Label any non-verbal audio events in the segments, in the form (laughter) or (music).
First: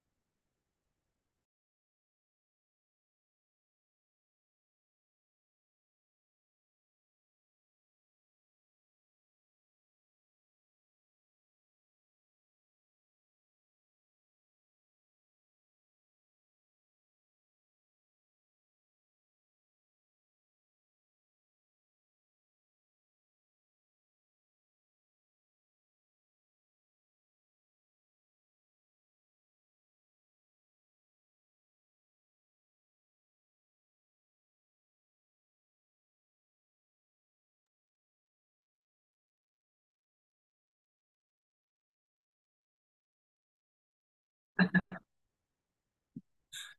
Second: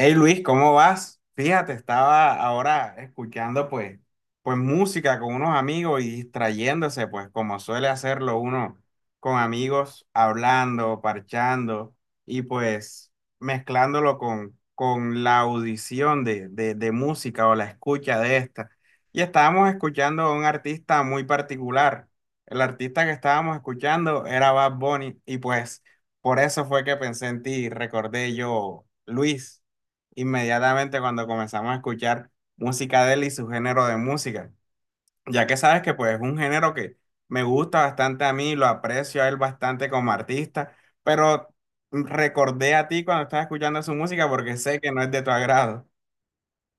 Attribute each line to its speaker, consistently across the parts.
Speaker 1: Hey Luis, ¿cómo vas? Fíjate, estaba ahora escuchando pues música con unos amigos y distrayéndose, pues como suele hacerlo uno con amigos, hablando, parchando y pues mezclándolo con la audición de música o la escucha de esta. Y estábamos escuchando a un artista muy particular. El artista que estábamos escuchando era Bad Bunny y pues por eso fue que pensé en ti, recordé yo, Luis, inmediatamente cuando comenzamos a escuchar música de él y su género de música, ya que sabes que pues es un género que me gusta bastante a mí, lo aprecio a él bastante como artista, pero recordé a ti cuando estaba escuchando su música porque sé que no es de tu agrado.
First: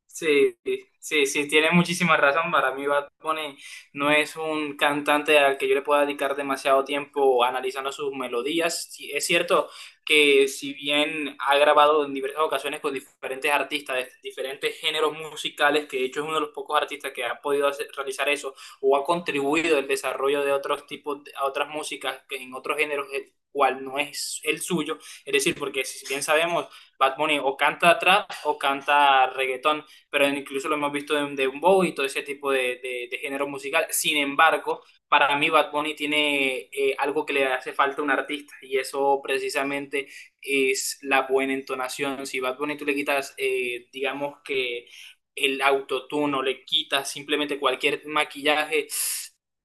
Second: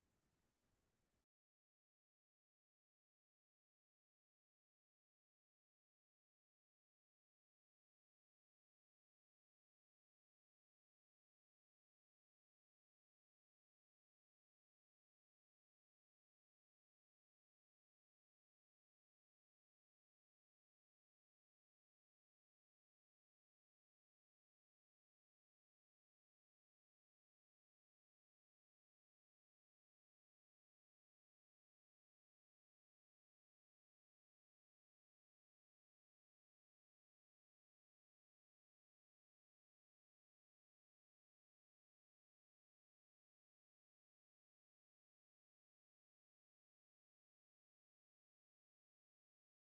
Speaker 2: Sí, sí, sí, tiene muchísima razón. Para mí, Bad Bunny no es un cantante al que yo le pueda dedicar demasiado tiempo analizando sus melodías. Sí, es cierto que si bien ha grabado en diversas ocasiones con diferentes artistas de diferentes géneros musicales, que de hecho es uno de los pocos artistas que ha podido realizar eso o ha contribuido al desarrollo de otros tipos, a otras músicas que en otros géneros, el cual no es el suyo. Es decir, porque si bien sabemos... Bad Bunny o canta trap o canta reggaetón, pero incluso lo hemos visto en de un bow y todo ese tipo de, de, género musical. Sin embargo, para mí Bad Bunny tiene algo que le hace falta a un artista y eso precisamente es la buena entonación. Si Bad Bunny tú le quitas, digamos que el autotuno, le quitas simplemente cualquier maquillaje,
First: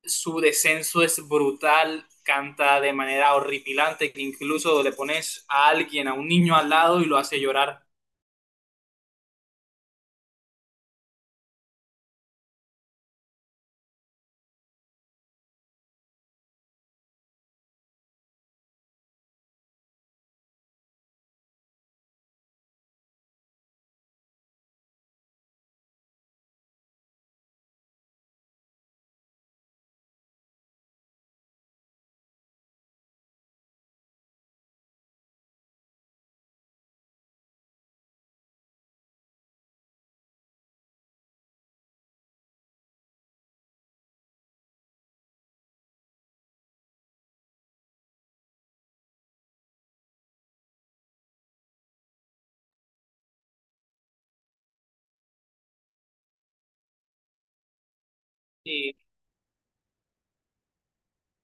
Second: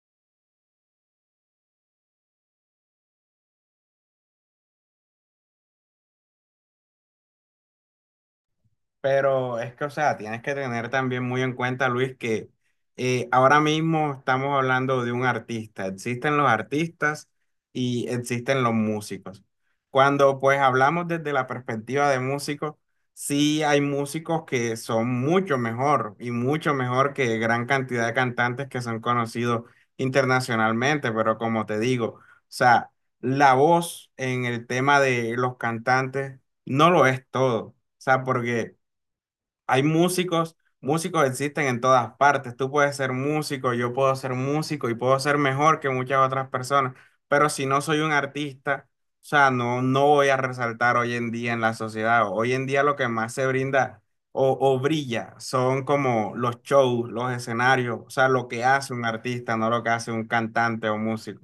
Speaker 2: su descenso es brutal, canta de manera horripilante, que incluso le pones a alguien, a un niño al lado y lo hace llorar.
Speaker 1: Pero es que, o sea, tienes que tener también muy en cuenta, Luis, que ahora mismo estamos hablando de un artista. Existen los artistas y existen los músicos. Cuando pues hablamos desde la perspectiva de músicos, sí hay músicos que son mucho mejor y mucho mejor que gran cantidad de cantantes que son conocidos internacionalmente, pero como te digo, o sea, la voz en el tema de los cantantes no lo es todo. O sea, porque hay músicos, músicos existen en todas partes. Tú puedes ser músico, yo puedo ser músico y puedo ser mejor que muchas otras personas, pero si no soy un artista, o sea, no, no voy a resaltar hoy en día en la sociedad. Hoy en día lo que más se brinda o brilla son como los shows, los escenarios, o sea, lo que hace
Speaker 2: Sí,
Speaker 1: un artista, no lo que hace un cantante o músico.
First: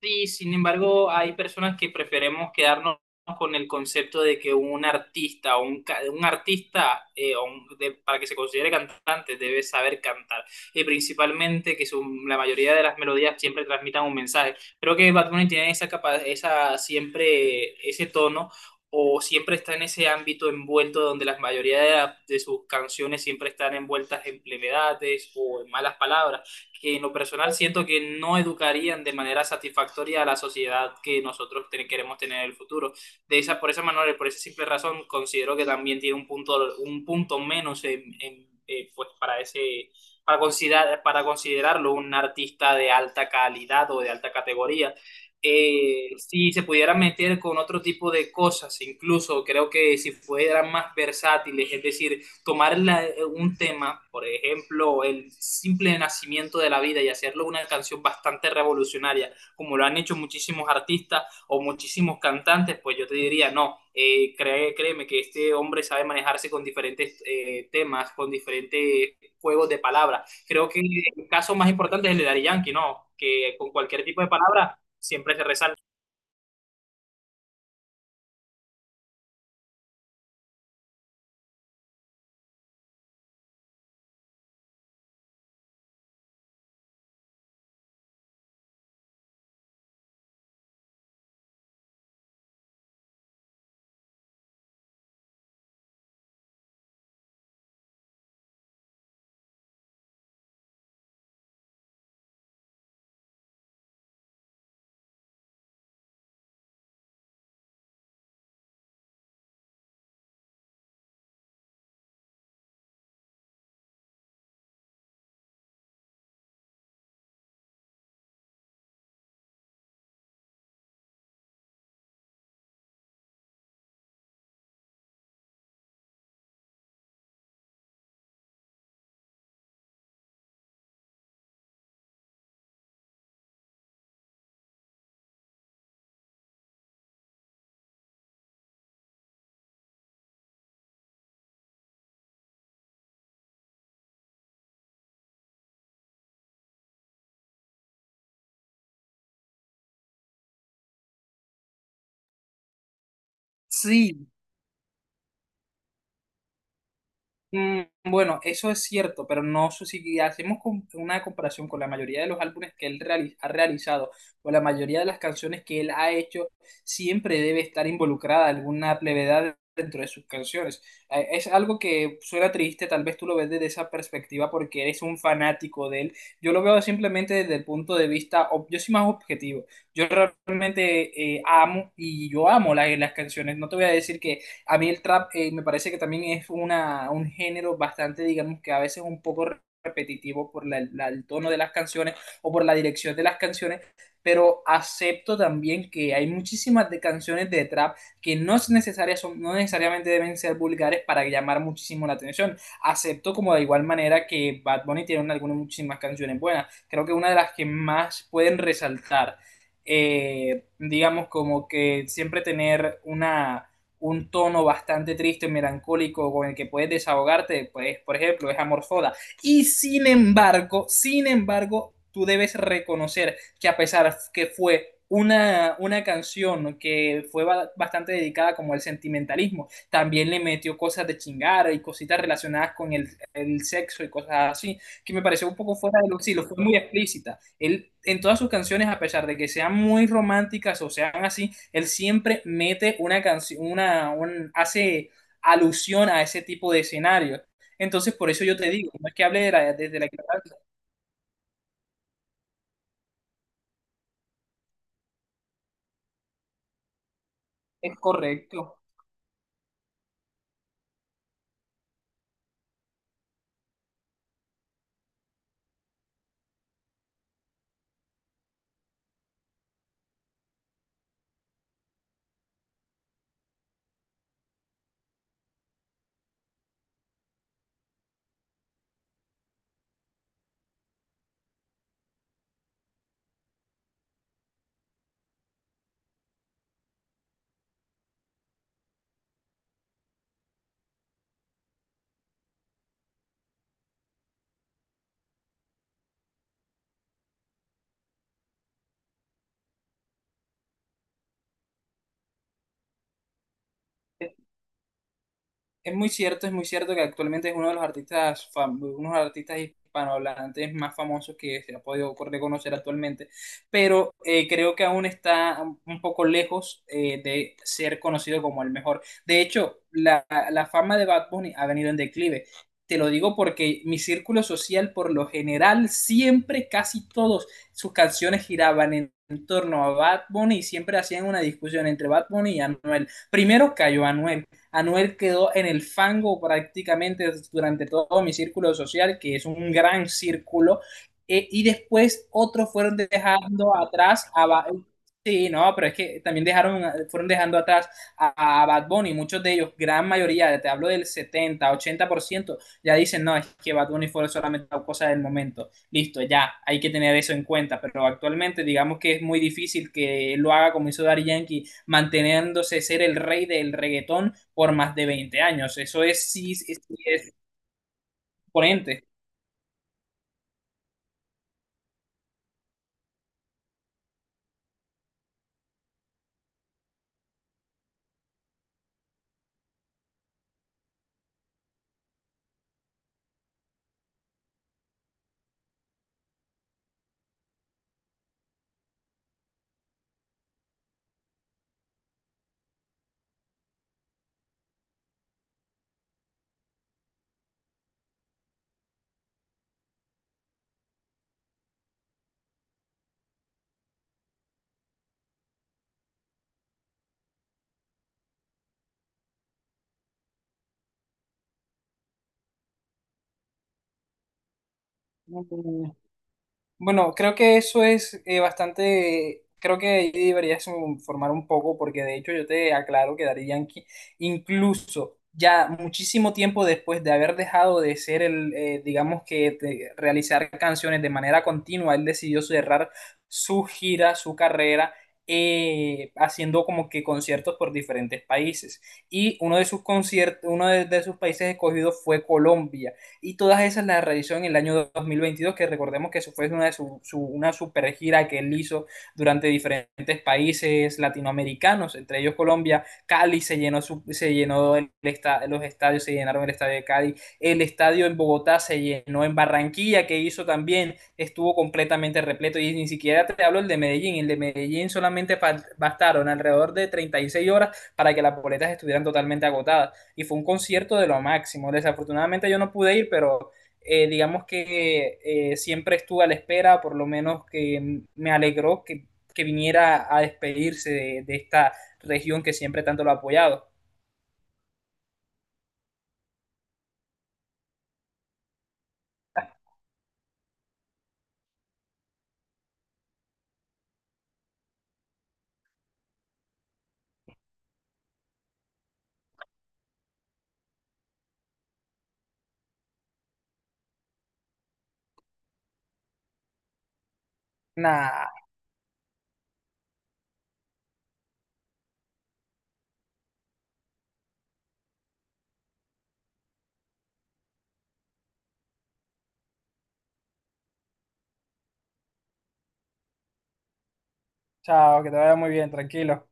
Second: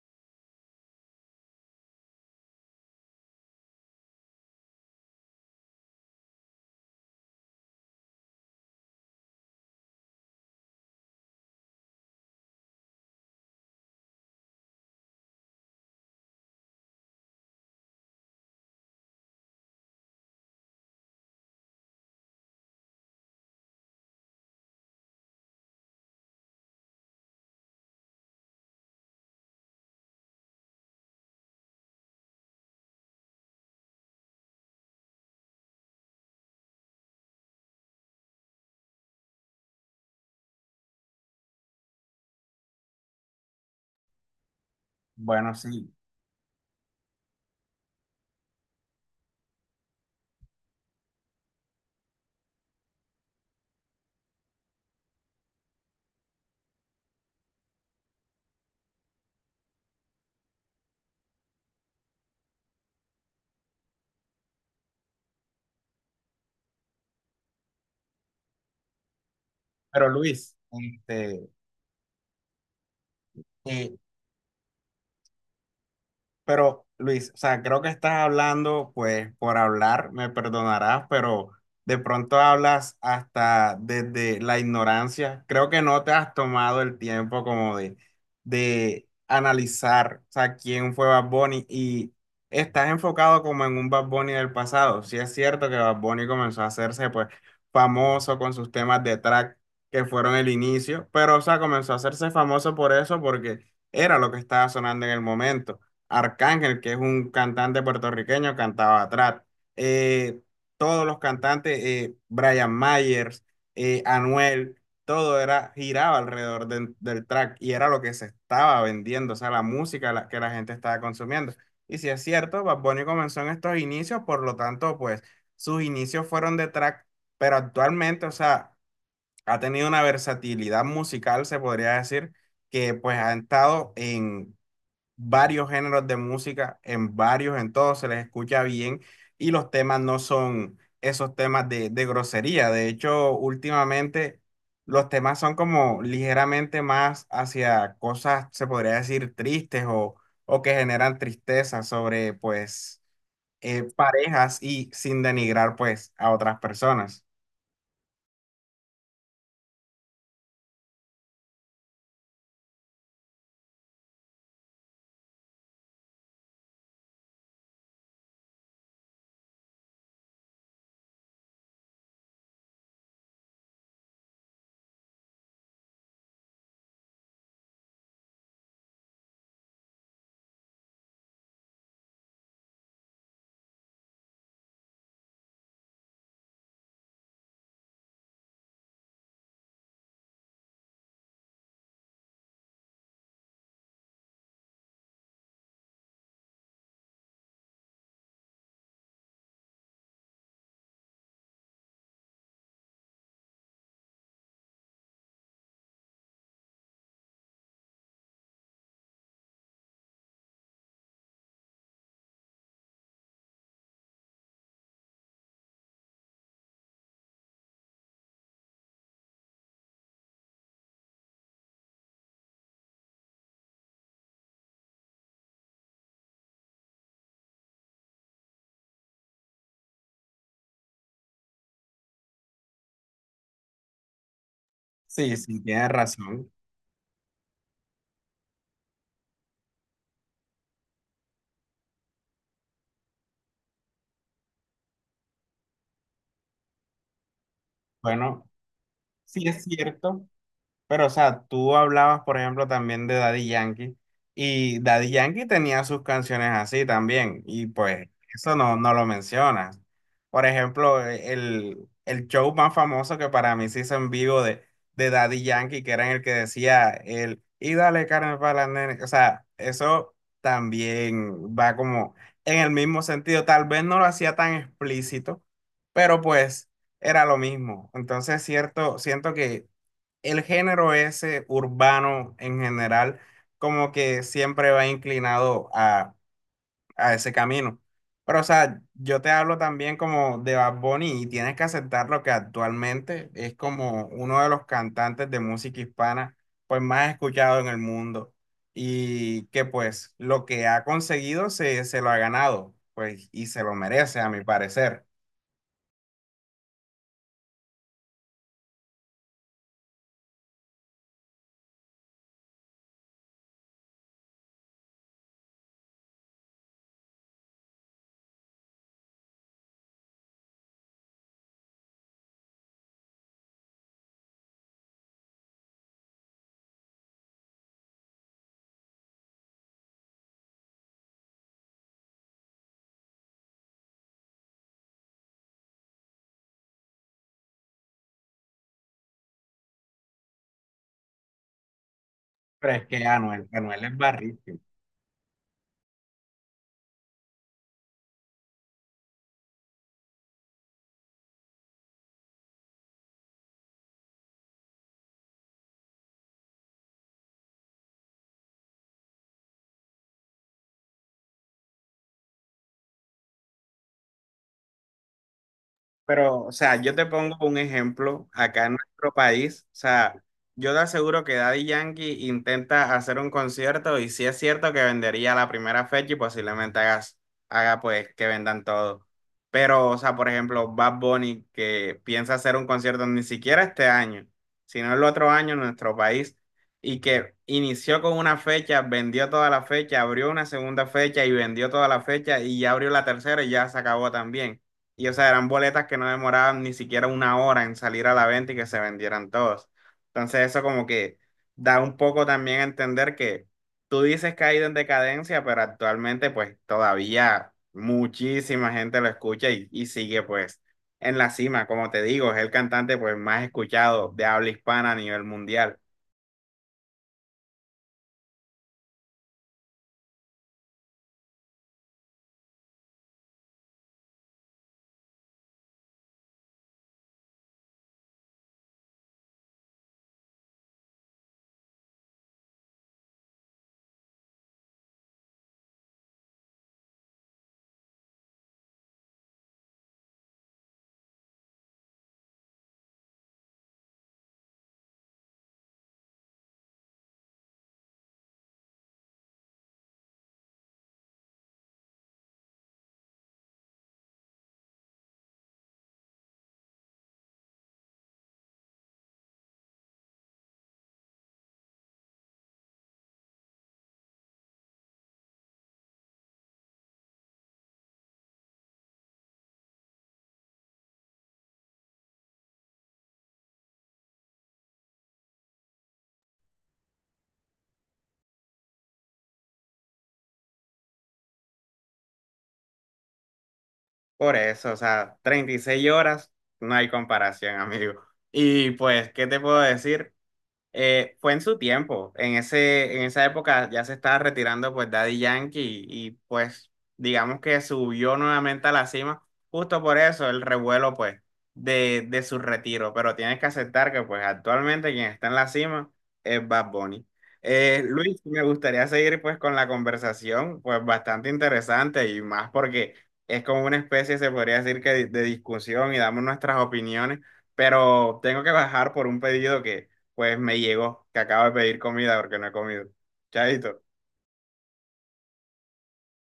Speaker 2: sí, sin embargo, hay personas que preferimos quedarnos con el concepto de que un artista o un artista para que se considere cantante debe saber cantar y principalmente que la mayoría de las melodías siempre transmitan un mensaje. Creo que Bad Bunny tiene esa siempre ese tono o siempre está en ese ámbito envuelto donde la mayoría de, de sus canciones siempre están envueltas en plevedades o en malas palabras que en lo personal siento que no educarían de manera satisfactoria a la sociedad que queremos tener en el futuro. Por esa manera, por esa simple razón, considero que también tiene un punto menos pues para considerarlo un artista de alta calidad o de alta categoría.
Speaker 1: Bueno, sí.
Speaker 2: Si se pudieran meter con otro tipo de cosas, incluso creo que si fueran más versátiles, es decir, tomar un tema, por ejemplo, el simple nacimiento de la vida y hacerlo una canción bastante revolucionaria, como lo han hecho muchísimos artistas o muchísimos cantantes, pues yo te diría, no, créeme que este hombre sabe manejarse con diferentes temas, con diferentes juegos de
Speaker 1: pero
Speaker 2: palabras.
Speaker 1: Luis,
Speaker 2: Creo que el
Speaker 1: este,
Speaker 2: caso más importante es el de Daddy Yankee, ¿no? Que con
Speaker 1: eh,
Speaker 2: cualquier tipo de palabra siempre se resalta.
Speaker 1: Pero Luis, o sea, creo que estás hablando, pues por hablar, me perdonarás, pero de pronto hablas hasta desde la ignorancia. Creo que no te has tomado el tiempo como de analizar, o sea, quién fue Bad Bunny y estás enfocado como en un Bad Bunny del pasado. Sí es cierto que Bad Bunny comenzó a hacerse pues famoso con sus temas de track que fueron el inicio, pero o sea, comenzó a hacerse famoso por eso porque era lo que estaba sonando en el momento. Arcángel, que es un cantante puertorriqueño, cantaba trap. Eh, todos los cantantes, Brian Myers, Anuel, todo era, giraba alrededor del track y era lo que se estaba vendiendo, o sea, la música que la gente estaba consumiendo. Y si es cierto, Bad Bunny comenzó en estos inicios, por lo tanto, pues sus inicios fueron de track, pero actualmente, o sea, ha tenido una versatilidad musical, se podría decir, que pues ha estado en varios géneros de música, en varios, en todos se les escucha bien y los temas no son esos temas de grosería. De hecho, últimamente los temas son como ligeramente más hacia cosas, se podría decir, tristes o que generan tristeza sobre, pues,
Speaker 2: Sí.
Speaker 1: parejas y sin denigrar, pues, a otras personas.
Speaker 2: Mm. Bueno, eso es cierto, pero no sé si hacemos una comparación con la mayoría de los álbumes que ha realizado o la mayoría de las canciones que él ha hecho, siempre debe estar involucrada alguna plevedad dentro de sus canciones. Es algo que suena triste, tal vez tú lo ves desde esa perspectiva porque eres un fanático de él. Yo lo veo simplemente desde el punto de vista, yo soy más objetivo. Yo realmente amo y yo amo las canciones. No te voy a decir que a mí el trap me parece que también es un género bastante, digamos que a veces un poco repetitivo por el tono de las canciones o por la dirección de las canciones, pero acepto también que hay muchísimas de canciones de trap que no es necesaria, son, no necesariamente deben ser vulgares para llamar muchísimo la atención. Acepto como de igual manera que Bad Bunny tiene algunas muchísimas canciones buenas. Creo que una de las que más pueden resaltar, digamos como que siempre tener una un tono bastante triste, melancólico, con el que puedes desahogarte, pues, por ejemplo, es Amor Soda. Y sin embargo, tú debes reconocer que a pesar que fue una canción que fue bastante dedicada como al sentimentalismo, también le metió cosas de chingar y cositas relacionadas con el sexo y cosas así, que me
Speaker 1: Sí,
Speaker 2: pareció un
Speaker 1: sí,
Speaker 2: poco
Speaker 1: tienes
Speaker 2: fuera de lo sí, lo
Speaker 1: razón.
Speaker 2: fue muy explícita. Él en todas sus canciones, a pesar de que sean muy románticas o sean así, él siempre mete una canción, hace alusión a ese tipo de escenario. Entonces, por eso
Speaker 1: Bueno,
Speaker 2: yo te digo, no es que hable
Speaker 1: sí es
Speaker 2: desde la
Speaker 1: cierto.
Speaker 2: ignorancia,
Speaker 1: Pero, o sea, tú hablabas, por ejemplo, también de Daddy Yankee, y Daddy Yankee tenía sus canciones así también, y
Speaker 2: es
Speaker 1: pues eso no,
Speaker 2: correcto.
Speaker 1: no lo mencionas. Por ejemplo, el show más famoso que para mí se hizo en vivo de Daddy Yankee, que era en el que decía el, y dale carne para la nena, o sea, eso también va como en el mismo sentido, tal vez no lo hacía tan explícito, pero pues era lo mismo. Entonces, cierto, siento que el género ese urbano en general, como que siempre va inclinado a ese camino. Pero, o sea, yo te hablo también como de Bad Bunny y tienes que aceptar lo que actualmente es como uno de los cantantes de música hispana, pues más escuchado en el mundo y que pues lo que ha conseguido se lo ha ganado, pues y se lo merece a mi parecer.
Speaker 2: Es muy cierto que actualmente es uno de los artistas, unos artistas hispanohablantes más famosos que se ha podido reconocer actualmente, pero creo que aún está un poco lejos de ser conocido como el mejor. De hecho, la fama de Bad Bunny ha venido en declive. Te lo digo porque mi círculo social, por lo general, siempre, casi todos, sus canciones giraban en torno a Bad Bunny y siempre hacían una discusión entre Bad Bunny y Anuel. Primero cayó Anuel. Anuel quedó en el fango prácticamente durante todo mi círculo social, que es un gran círculo, y después otros
Speaker 1: Pero es
Speaker 2: fueron
Speaker 1: que Anuel,
Speaker 2: dejando
Speaker 1: Anuel es
Speaker 2: atrás
Speaker 1: barril.
Speaker 2: a... Sí, no, pero es que también dejaron, fueron dejando atrás a Bad Bunny, muchos de ellos, gran mayoría, te hablo del 70, 80%, ya dicen, no, es que Bad Bunny fue solamente una cosa del momento. Listo, ya, hay que tener eso en cuenta, pero actualmente digamos que es muy difícil que lo haga como hizo Daddy Yankee manteniéndose ser el rey del reggaetón por más de 20 años. Eso es,
Speaker 1: Pero, o
Speaker 2: sí, sí,
Speaker 1: sea, yo
Speaker 2: sí,
Speaker 1: te
Speaker 2: es
Speaker 1: pongo un ejemplo acá en
Speaker 2: imponente.
Speaker 1: nuestro país. O sea, yo te aseguro que Daddy Yankee intenta hacer un concierto y sí es cierto que vendería la primera fecha y posiblemente haga pues que vendan todo. Pero, o sea, por ejemplo, Bad Bunny que piensa hacer un concierto ni siquiera este año, sino el otro año en nuestro país y que inició con una fecha, vendió toda la fecha, abrió una segunda fecha y vendió toda la fecha y ya abrió la tercera y ya se acabó también. Y o sea, eran boletas que no demoraban ni siquiera una hora en salir a la venta y que se vendieran todos. Entonces eso como que da un poco también a entender que tú dices que ha ido en decadencia, pero actualmente pues todavía muchísima gente lo escucha y sigue pues en la cima. Como te digo, es el cantante pues más escuchado de habla hispana a nivel mundial.
Speaker 2: Mm. Bueno, creo que eso es bastante, creo que ahí deberías informar un poco porque de hecho yo te aclaro que Daddy Yankee, incluso ya muchísimo tiempo después de haber dejado de ser digamos que de realizar canciones de manera continua, él decidió cerrar su gira, su carrera, haciendo como que conciertos por diferentes países. Y uno de sus conciertos, uno de sus países escogidos fue Colombia y todas esas las realizó en el año 2022, que recordemos que eso fue una, de su, su, una super gira que él hizo durante diferentes países latinoamericanos, entre ellos Colombia. Cali se llenó, su, se llenó el esta, los estadios, se llenaron el estadio de Cali, el estadio en Bogotá se llenó, en Barranquilla, que hizo también, estuvo completamente repleto, y ni siquiera te hablo el de Medellín solamente bastaron alrededor de 36 horas para que las boletas estuvieran totalmente agotadas y fue un concierto de lo máximo. Desafortunadamente yo no pude ir, pero digamos que siempre estuve a la espera, por lo menos que me alegró que viniera a despedirse de, esta región que siempre tanto lo ha apoyado.
Speaker 1: Por eso, o sea, 36 horas, no hay comparación, (laughs) amigo. Y pues, ¿qué te puedo decir? Fue en su tiempo, en esa época ya se estaba retirando pues Daddy Yankee y, pues digamos que subió nuevamente a la cima, justo por eso el revuelo pues de su retiro, pero tienes que aceptar que pues actualmente quien está en la cima es Bad Bunny. Luis,
Speaker 2: Nah,
Speaker 1: me gustaría seguir pues con la conversación, pues bastante interesante y más porque es como una especie, se podría decir que de discusión y damos nuestras opiniones, pero tengo que bajar por un pedido que pues me llegó que acabo de pedir comida porque no he comido. Chaito.
Speaker 2: chao, que te vaya muy bien, tranquilo.